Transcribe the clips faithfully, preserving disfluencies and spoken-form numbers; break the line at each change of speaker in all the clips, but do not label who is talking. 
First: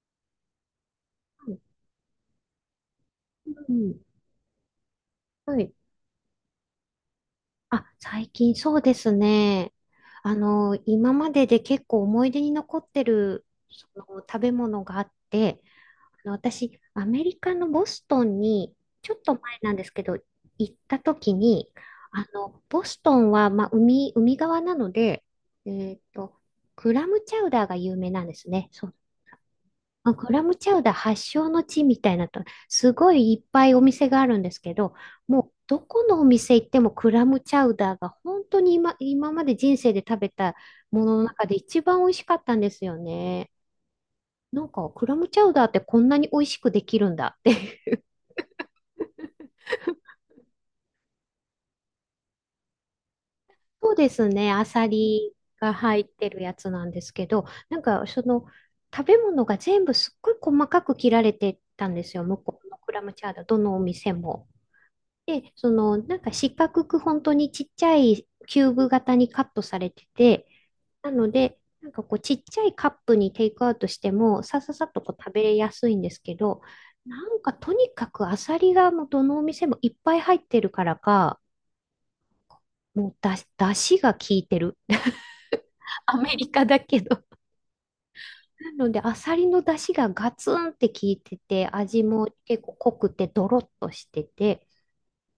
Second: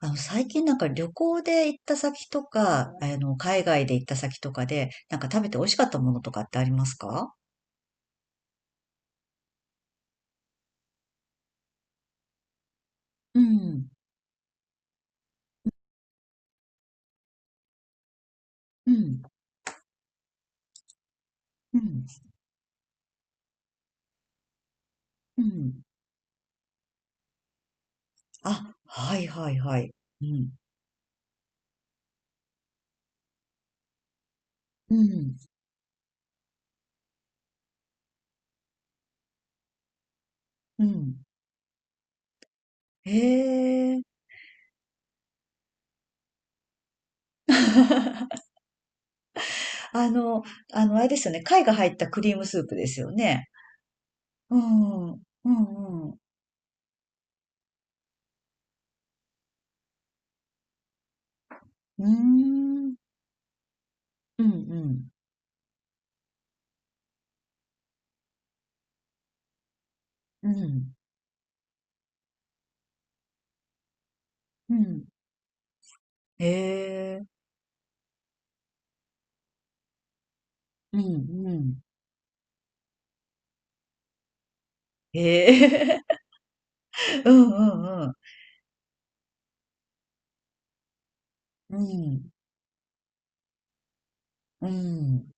あの、最近なんか旅行
う
で行った先とか、あの、海外で
ん。
行った先とかで、なんか食べて
は
美味
い。
しかったものとかってありますか？
あ、最近そうですね。あの、今までで結構思い出に残って
う
る、そ
ん、
の食べ物があって、あの、私、アメリカのボストンに、
う
ちょっ
ん、
と前なんですけど、行った時に、
うん、
あの、ボストンは、まあ、海、海側なので、
うん。
えっと、クラムチャウダーが有名なんですね。
あ、はいはいはい。
まあ
う
グラ
ん、
ムチャウダー発祥の地みたいなと、すごいいっぱいお店があるんですけ
う
ど、
ん、
もうどこのお店行ってもクラムチャウダーが本当に今、今まで人生で食べた
う
もの
ん。
の中で一番美味しかったんですよ
へ
ね。
え。
なんかクラムチャウダーってこんなに美味しくできるんだって。
あの、あの、あれですよね。貝が入ったクリームスープですよね。
そうですね、
う
アサ
ん、うん、
リが入っ
うん。
てるやつなんですけど、なんかその食べ物が全部すっごい細かく切られてたん
う
で
ー
すよ、向こうのク
ん、
ラムチャウダー、どのお店
う
も。
ん、うん、
で、その、なんか四角く本当にちっちゃいキューブ型にカットされてて、
うん、
なので、なんかこうちっちゃいカップにテイクアウトしても、ささ
う
さっと
ん。
こう食べやすいんですけ
へ
ど、な
え。
んかとにかくアサリがもうどのお店もいっぱい入ってるから
うん、
か、
うん。
もうだし、だしが効いてる。
へ
ア
え。
メリカだけど。
う ん、うん、うん。
なので、アサリのだしがガツンって効いてて、
う
味も
ん、
結構濃くてドロッとしてて、
うん。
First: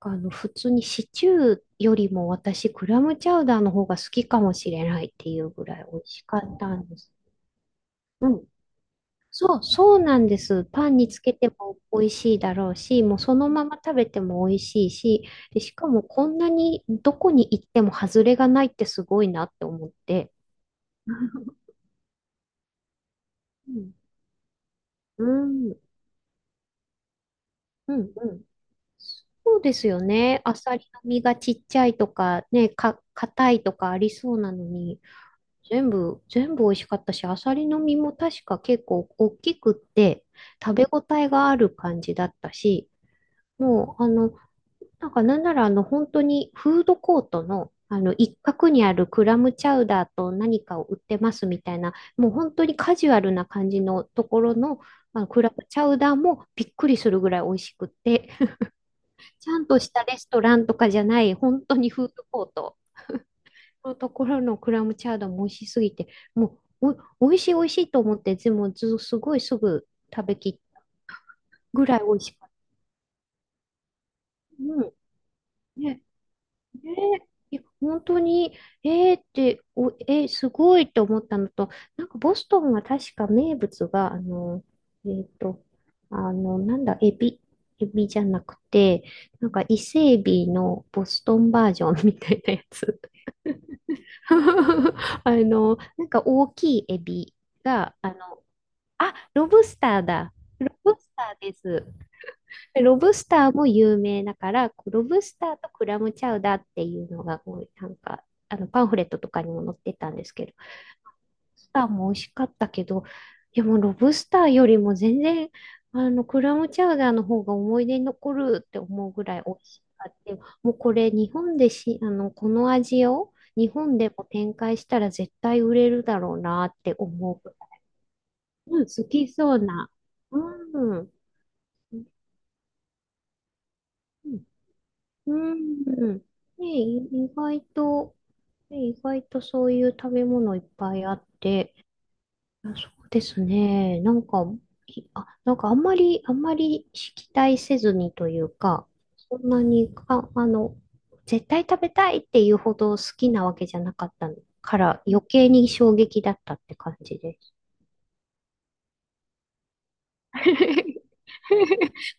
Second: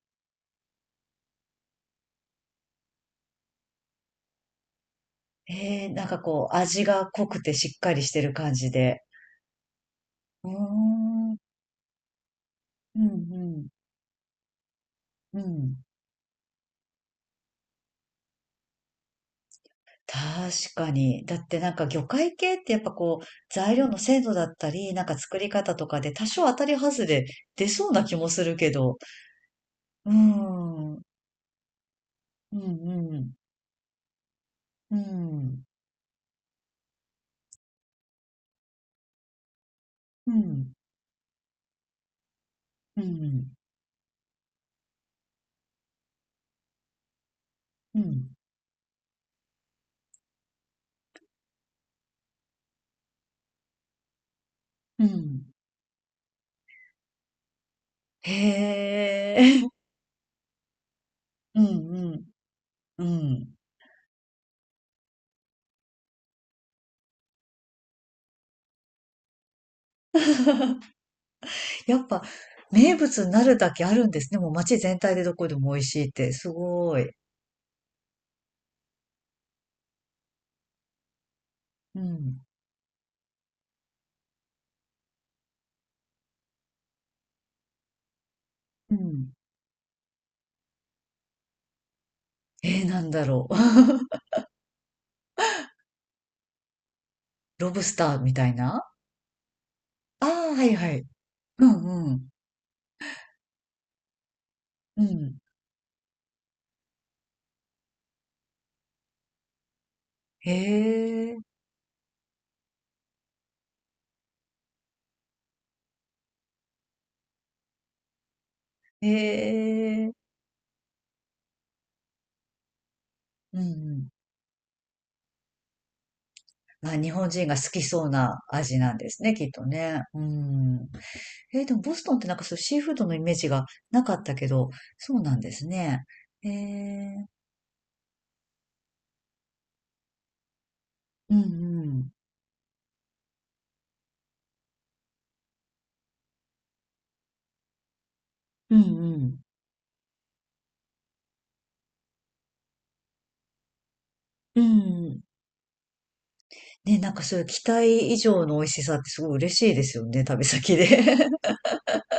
あの、普通にシチューよりも私、クラムチャウダーの方が好きかもしれないっていうぐら
え
い
え、
美
な
味
んか
しか
こう、
った
味
んで
が
す。
濃くてしっかりして
う
る
ん。
感じで。
そう、そうなんで
うー
す。パンにつ
ん、
け
うん
ても美味しいだろう
う
し、もうそのま
ん、
ま食べても美味しいし、
う
で、し
ん。
かもこんなにどこに行っても外れがないってすごいなって思って。
確かに。だってな んか魚介系ってやっぱこう、
う
材料
ん、
の精度だったり、なんか
う
作り
ん、う
方と
ん、
かで多少当たり外れ出そう
う
な
ん、
気もするけど。
そうですよ
うー
ね。アサリ
ん、う
の
ん
身がちっちゃいとか、
う
ね、か、
ん、
硬いとかありそうなの
う
に。
ん、
全部、全部美味しかったし、アサリの身も確か結構大きくって、
うん、
食べ応えがある感じだったし、
うん、
もう、あの、なんかなんならあの、本当にフードコートの、
う
あの、
ん、
一角にあるクラムチャウダーと何かを売ってますみたいな、もう本当にカジュアルな感じのところの、
う
あのクラ
ん。
ムチャウダーもびっくりするぐらい美味しくって、
へ
ちゃ
え、
んと したレストランとかじゃない、
う
本
ん
当にフー
う
ド
ん、
コート。
うん。
のところのクラムチャウダーも美味しすぎて、もうお、美味しい美味しいと思って、でもず、すごいすぐ食べき ぐ
や
らい
っ
美味
ぱ、
しかっ
名物になるだけあるんで
た。
すね。もう街
うん。
全体でどこでも美味
ね、
しいって。す
ね、
ごい。
いや本当に、えーって、お、えーすごいと思ったのと、
う
なんかボ
ん。
ストンは確か名物が、あの、えっと、あの、なんだ、エビ、エビじゃなく
う
て、
ん。
なんか伊勢エビのボストンバージョンみたいなや
えー、
つ。
なんだろう。
あの、なんか大きいエビ
ロブス
が、あの、
ターみたいな。
あ、ロブスター
あ
だ。
あー、は
ロ
いは
ブ
い。
スターで
う
す。
んうん。
ロブスターも有名だから、こう
う
ロブス
ん。
ターとクラムチャウダーっていうのが、こうなんか、あのパンフレットとかにも載ってたんですけ
へ
ど、ロ
え、
ブスターも美味しかったけど、いやもうロブスターよりも全然、あの、クラムチャウダーの方が思い出に残るって思うぐらい
へ
美味しか
え、
った。もうこれ、日本でし、あの、この味を
うん
日
う
本で
ん。
も展開したら絶対売れるだろうなっ
ま
て
あ、日本
思
人が
う。
好きそうな味
うん、
なん
好
です
き
ね、きっ
そう
と
な。
ね。う
う
ん。
ん。う
えーでもボストンってなんかそうシーフードのイメージがなかった
ん。
けど、そうな
う
んです
ん
ね。
ね、
え
い
ー、
意外と、ね、意外とそういう食べ物いっぱいあっ
うんう
て、
ん。
あそうですね。なんか、いあ、なんかあんまり、あんまり期待せずにという
うん
か、
う
そ
ん。
んなにか、あの、絶対食べたいっていうほど好きなわけじゃなかった
う
から
ん
余計に衝撃だったって感
ね、なん
じ
かそ
で
ういう
す。
期待以上の美味しさってすごい嬉しいですよね、旅先で。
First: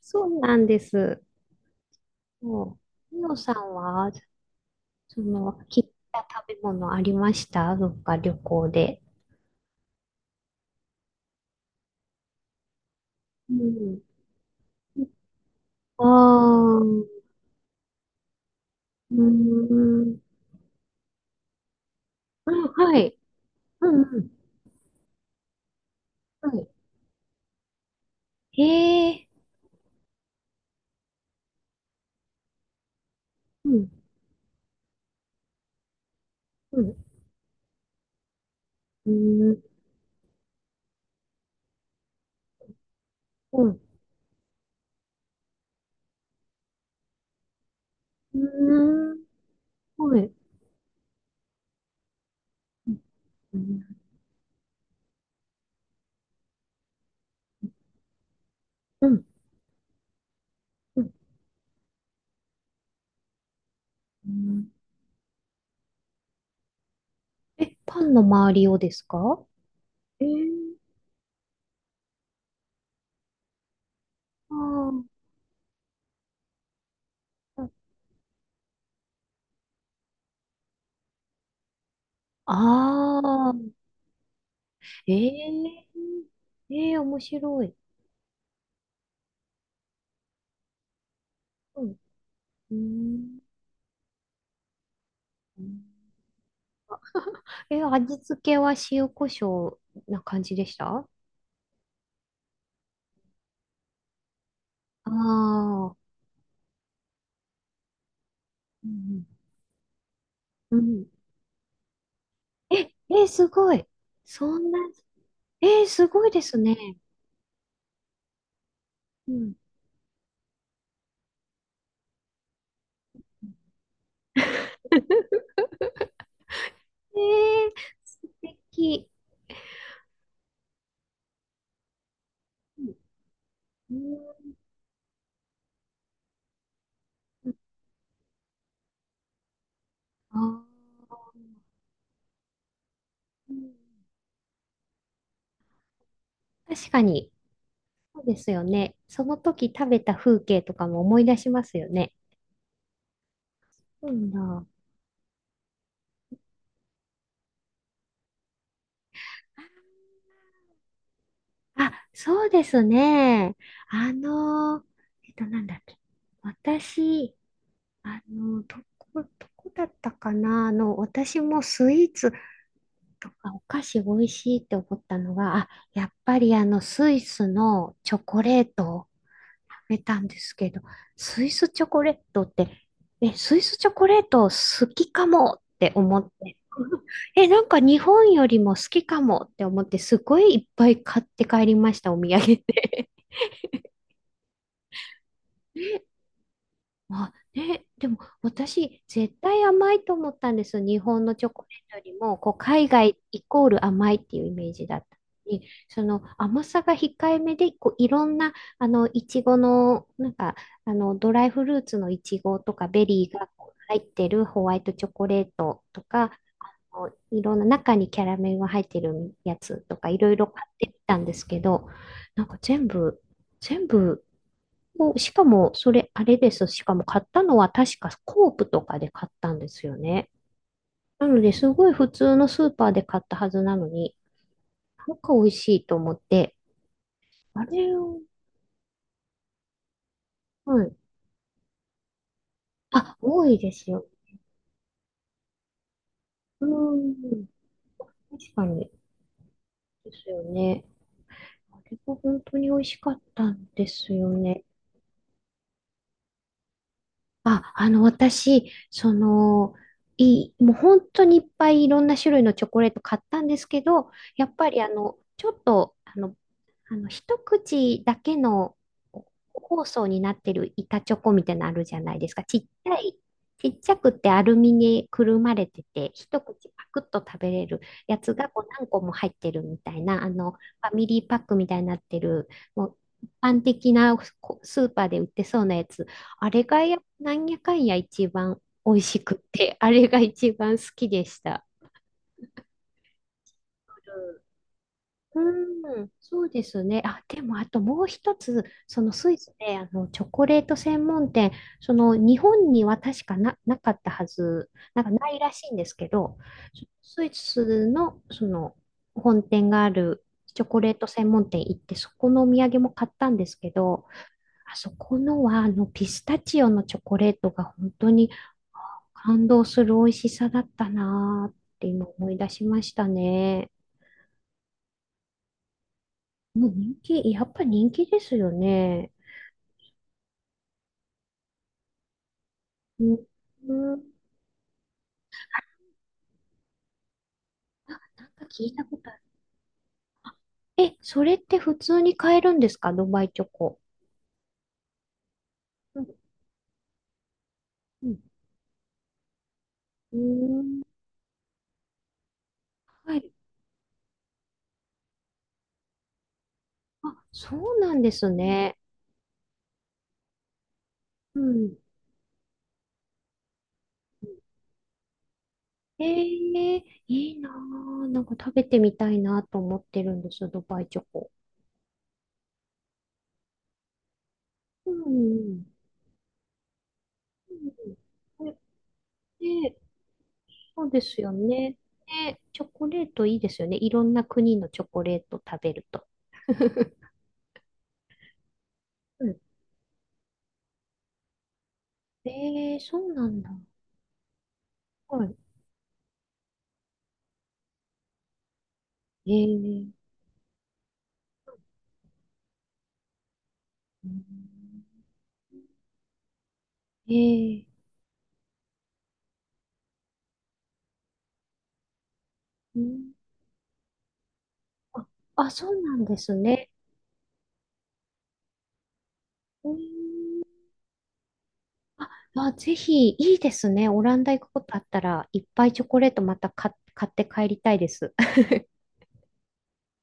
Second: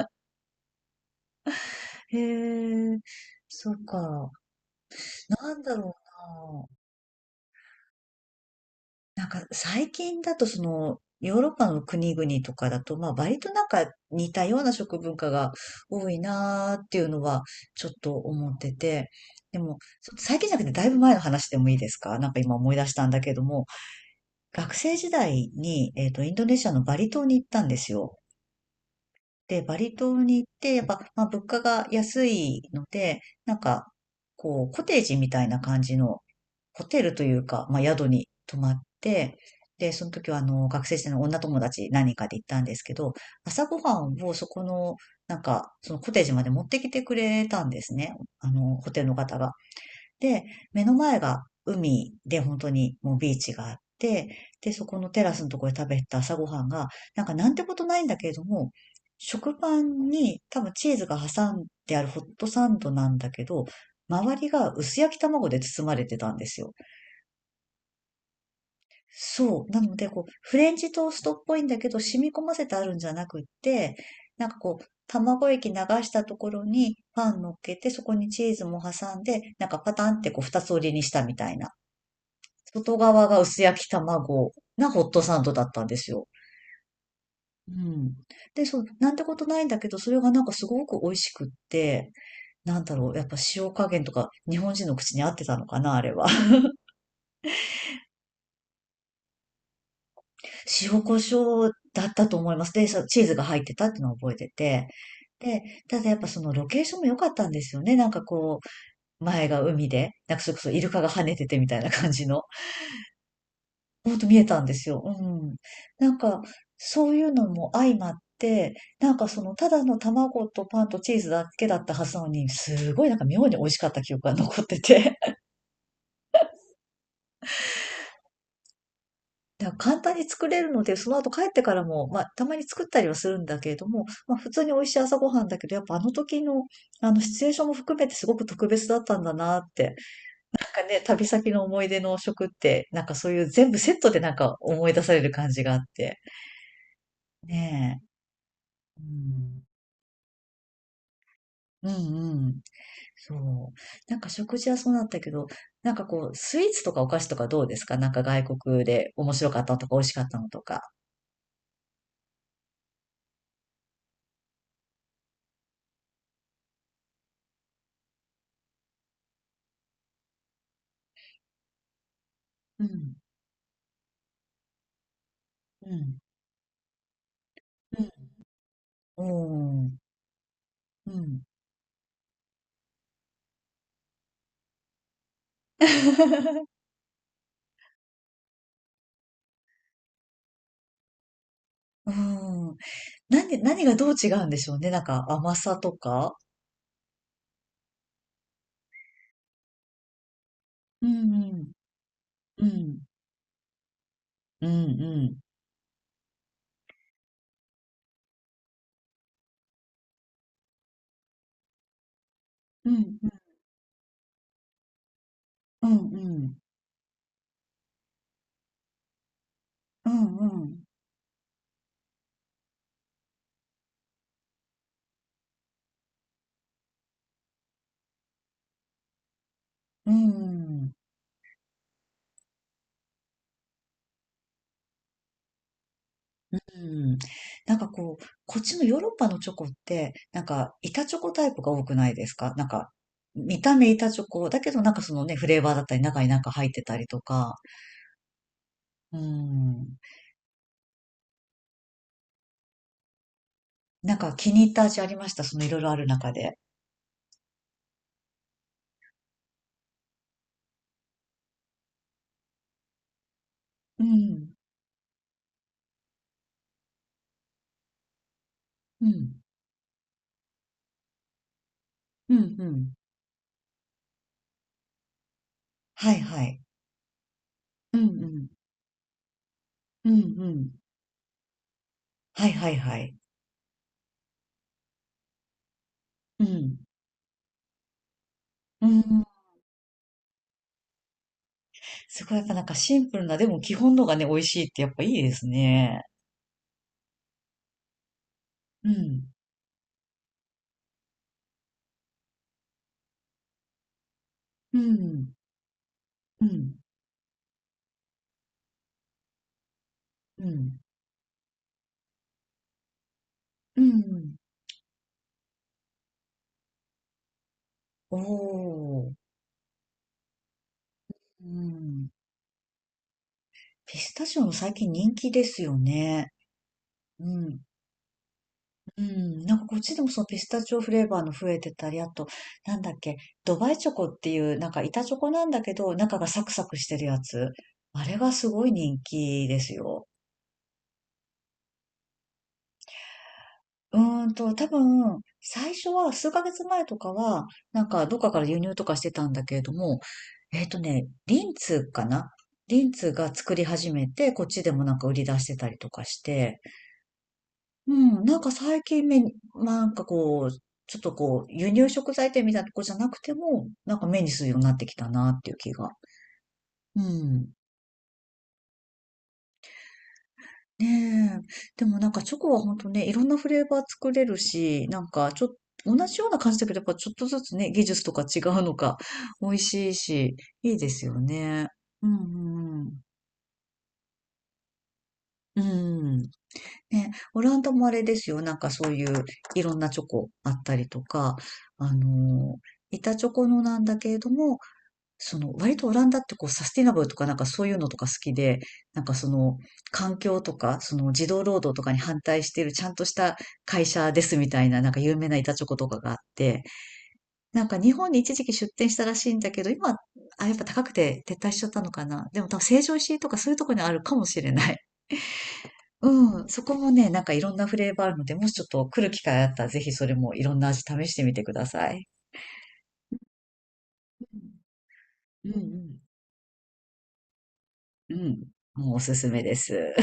そうなんです。
へ
も
え、
う、みのさ
そ
ん
っ
は
か。
その、
なんだ
切っ
ろ
た食べ
う
物ありました？どっか旅行で。
な。なんか最近だとその、ヨーロッパの国々とかだと、まあ割と
う
なんか
ん。
似たような食文化が
あ
多いな
あ、
ーってい
う
うのはちょっと思ってて。
ー
でも、そ
ん。
最近じゃなくてだいぶ前の話でもいいですか？なんか
あ、
今思い出し
は
たん
い。
だけども、
うんうん。
学生時代に、えっと、インド
は
ネシア
い。
のバリ島に行ったんですよ。
へえ。
で、バリ島に行って、やっぱ、まあ、物価が安いので、なん
う
か、
ん。
こう、コテージみたいな感じの
う
ホ
ん。
テルというか、まあ、宿に泊まっ
う
て、
ん。
で、その時は、あの、学生時代の女友達何人かで行ったんですけど、
う
朝ご
ん。
はんをそこの、なんか、そのコテージまで持ってきてくれたんですね。
う
あの、ホテル
ー
の
ん。
方が。
はい。
で、目の前が海で本当にもうビーチ
う
があっ
ん。
て、で、そこのテラスのところで食べた朝ごはんが、なんかなんてことないんだけれども、
うん。
食パンに多分チー
う
ズ
ん。
が挟んであるホットサンドなんだけど、
う
周りが
ん。
薄焼き卵で包まれてたんですよ。
え、パンの周りをですか？
そう。なので、こ
え、
う、フレンチトーストっぽいんだけど、染み込ませてあるんじゃなくって、なん
あ
かこう、
あ。
卵液流したところにパン乗っけて、そこにチーズも挟んで、なんかパタンってこう、二つ折りにしたみたいな。外
あ
側が
ーあ
薄
ー。
焼き卵なホッ
え
トサンドだった
え。
んですよ。
ええ、面白
う
い。
ん。で、そう、なんてことないんだけど、それがなんかすごく美味しくっ
うん。
て、
う
なんだろう、やっぱ
ん。
塩加減とか日本人の口に合ってたのかな、あれは。
え、味付けは塩コショウな感じでした？
塩
あ
コショウだったと思います。で、そうチーズが入ってたっていうのを覚えてて。
あ
で、
ー、
ただやっぱそのロケーションも良かったんですよね。なんかこ
う
う、
ん
前が海で、なんかそれこそ
う
イ
ん。う
ルカが
ん、
跳ねててみたいな感じの。
え、え、すごい。
ほんと見え
そ
たん
ん
で
な、
すよ。うん。
え、す
なん
ごい
か、
ですね。
そういうのも相まって、なんか
う
そ
ん。
の、ただの卵とパンとチーズだけだったはずなのに、すごいなんか妙に美味しかった記憶が残ってて。
えー、素敵。
だから簡単に作れるので、その後帰ってからも、まあ、たまに作っ
う
たりはするんだけれども、まあ、普
ん。
通に美味しい朝ごはんだけど、やっぱあの時の、あの、シチュエーションも含めてすごく特別だったんだなって。
あ
なんかね、旅
ー、
先の思い出の食って、なんかそういう
う
全
ん、
部セットでなんか思い出される感じがあって。
確かに、
ね
そうですよね。
え。う
その
ん。
時食べた風景とかも思い出しますよ
うん
ね。
うん。そう。
う
なんか
ん
食
だ。
事はそうなったけど、なんかこう、スイーツとかお菓子とかどうですか？なんか外国で面白かったのとか美味しかったのとか。
あ、そうですね。あのえっと、なんだっけ。私、あの、どこ、どこだったかな、あの、私もスイーツ
うん。
とかお菓子美味しいって思ったのが、あ、
う
やっ
ん。
ぱりあの、スイスの
うん。
チョコレートを
う
食べ
ん。
たんですけど、
うん。
スイスチョコレートって、え、スイスチョコレート好きかもって思って、え、なんか日本よりも好きかもって思って、すごいいっぱい買って帰りまし
う
た、お土産
ん。
で。
なんで、何がどう違うんでしょうね。なんか甘さとか。
あ、ね、でも私、絶対甘いと思ったんですよ。日
う
本の
ん
チ
う
ョコレ
ん。
ートよりも、こう、
う
海
ん。
外イコール甘いっていうイメ
うん
ージだった
うん。
のに、その甘さが控えめで、こう、いろんな、あの、いちごの、なんか、あの、ドライフルーツのいちごとか、
う
ベ
んう
リ
ん。
ーがこう入ってるホワイトチョコレート
うん
と
う
か、
ん。
こういろんな中にキャラメルが入ってるやつと
う
か、いろい
んう
ろ買っ
ん。
てみたんですけど、なんか全部、全部、もうしかも、それ、あれです。しかも買ったのは確かコープとかで買ったんですよ
うん
ね。
うん。
なので、すごい普通のスーパーで買ったはずなのに、なんか美味しいと思って、
うん。
あ
なんか
れ
こ
を、
う、こっちのヨーロッパのチョコって、なんか
はい。
板チョコタイプが多くないですか？なんか、
あ、多い
見
で
た目
すよ。
板チョコ、だけどなんかそのね、フレーバーだったり、中になんか
う
入ってたりと
ーん。
か、
確かに。
うん。
ですよね。あれが本当に美味しかったんです
なん
よ
か気に
ね。
入った味ありました、そのいろいろある中で。
あ、あの、私、その、いい、もう本当にいっぱいいろんな種類のチョコレート買ったんですけ
う
ど、や
ん、
っぱりあの、ちょっと、あの、あの、一口だけの
うん、
包装になってる板チョコみたいなのあるじゃないで
う
す
ん、う
か。ちっち
ん。
ゃい、ちっちゃくてアルミにくるまれて
は
て、
い
一
はい。
口パクッと食べれる
うん、う
やつ
ん、
がこう何個も入ってるみたい
うん、う
な、あの、フ
ん。
ァミリーパックみたいになって
は
る、
いはい
も
は
う
い。
一般的なこスーパーで売ってそうなやつ。
う
あれ
ん、
がや、なんやかんや一番
う
美味し
ん。
くて、あれが一番好きでした。
すごいやっぱなんかシンプルな、でも基本のがね、美味しいってやっぱいいで
う
すね。
ん、そうですね。あ、でも、あともう一つ、
う
そのス
ん、
イスで、あの、チョコレート専門店、その、日本には確かな、なかったはず、
う
なんかな
ん、
いらしいんですけど、
うん、
スイスの、その、本店がある
う
チョ
ん。
コレート専門店行って、そこのお土産も買ったんですけ
う
ど、
ん。
あそこのは、あの、ピスタチオのチョコレートが本当
お
に
ー。
感動する美味しさだった
う
なーって今
ん。
思い出しましたね。
ピスタチオも最近人気ですよね。
もう人気、
う
やっ
ん。
ぱ人気ですよ
う
ね。
ん。なんかこっちでもそのピスタチオフレーバーの増えてたり、あと、なんだっ
う
け、
ん。
ドバイチョ
う
コ
ん、
っていう、なんか板チョコなんだけど、中がサクサクしてるやつ。
あ、
あれ
なん
が
か
す
聞
ごい
いたこ
人
とある。
気ですよ。
え、それって普通に買えるんですか？ドバイチョコ。
うーんと、多分、最初
う
は
ん。
数ヶ月前とかは、なんか
う
どっ
ん。
かから輸入とかしてたんだけれども、
うー
えっと
ん、
ね、リンツかな。リンツ
はい。
が作り始めて、こっちでもなんか売り出してたりとかして、
あ、そう
う
なんで
ん、
す
なんか
ね。
最近目に、なんかこう、ちょっと
う
こう、輸
ん。
入食材店みたいなとこじゃなくても、なんか目にするようになってきたなっていう気が。
えー、
う
いいな
ん。
ぁ。なんか食べてみたいなと思ってるんですよ、ドバイチョコ。
ねえ。でもなんかチョコは本当ね、いろんなフレーバー作れるし、
う
な
ん。
んか
う
ちょっと、
ん
同じような感じだけど、やっぱちょっとずつね、技術とか違
うん、
うのか、美味
ね、
しいし、いい
そ
で
うで
すよ
すよ
ね。
ね。
うん、
ね、チョ
う
コ
ん
レートいいですよね。いろんな国のチョコレート
う
食
ん、
べると。
うん。ね、オランダもあれですよ。なんかそういういろんなチョコあったりとか、あの、
ええ、そう
板チ
な
ョ
ん
コ
だ。
のなんだけれども、
はい。
その、割とオランダってこう、サスティナブルとかなんかそういうのとか好きで、なんかその、
ええ、
環境とか、その、児童労働とかに反対しているちゃんとした会
う
社で
ん、
すみたいな、なんか有名な板チョコとかがあって、なん
え
か
え、
日本に一時期出店したらしいんだけど、今、あ、やっぱ高くて撤退しちゃったのかな。でも多分
う
成城
ん、
石井とかそういうとこにあるかもしれない。
あ、あ、そう なんです
うん、そ
ね。
こもね、なんかいろんなフレーバーあるので、もしちょっと来る機会あったら、
う
ぜひそれ
ん、
もいろんな味試してみてください。
あ、あ、ぜひ、いいですね。オランダ行くことあったら、いっ
うん、う
ぱいチョ
ん、
コレートまた買、買って帰りたいで
う
す。
ん。う んもうおすすめです。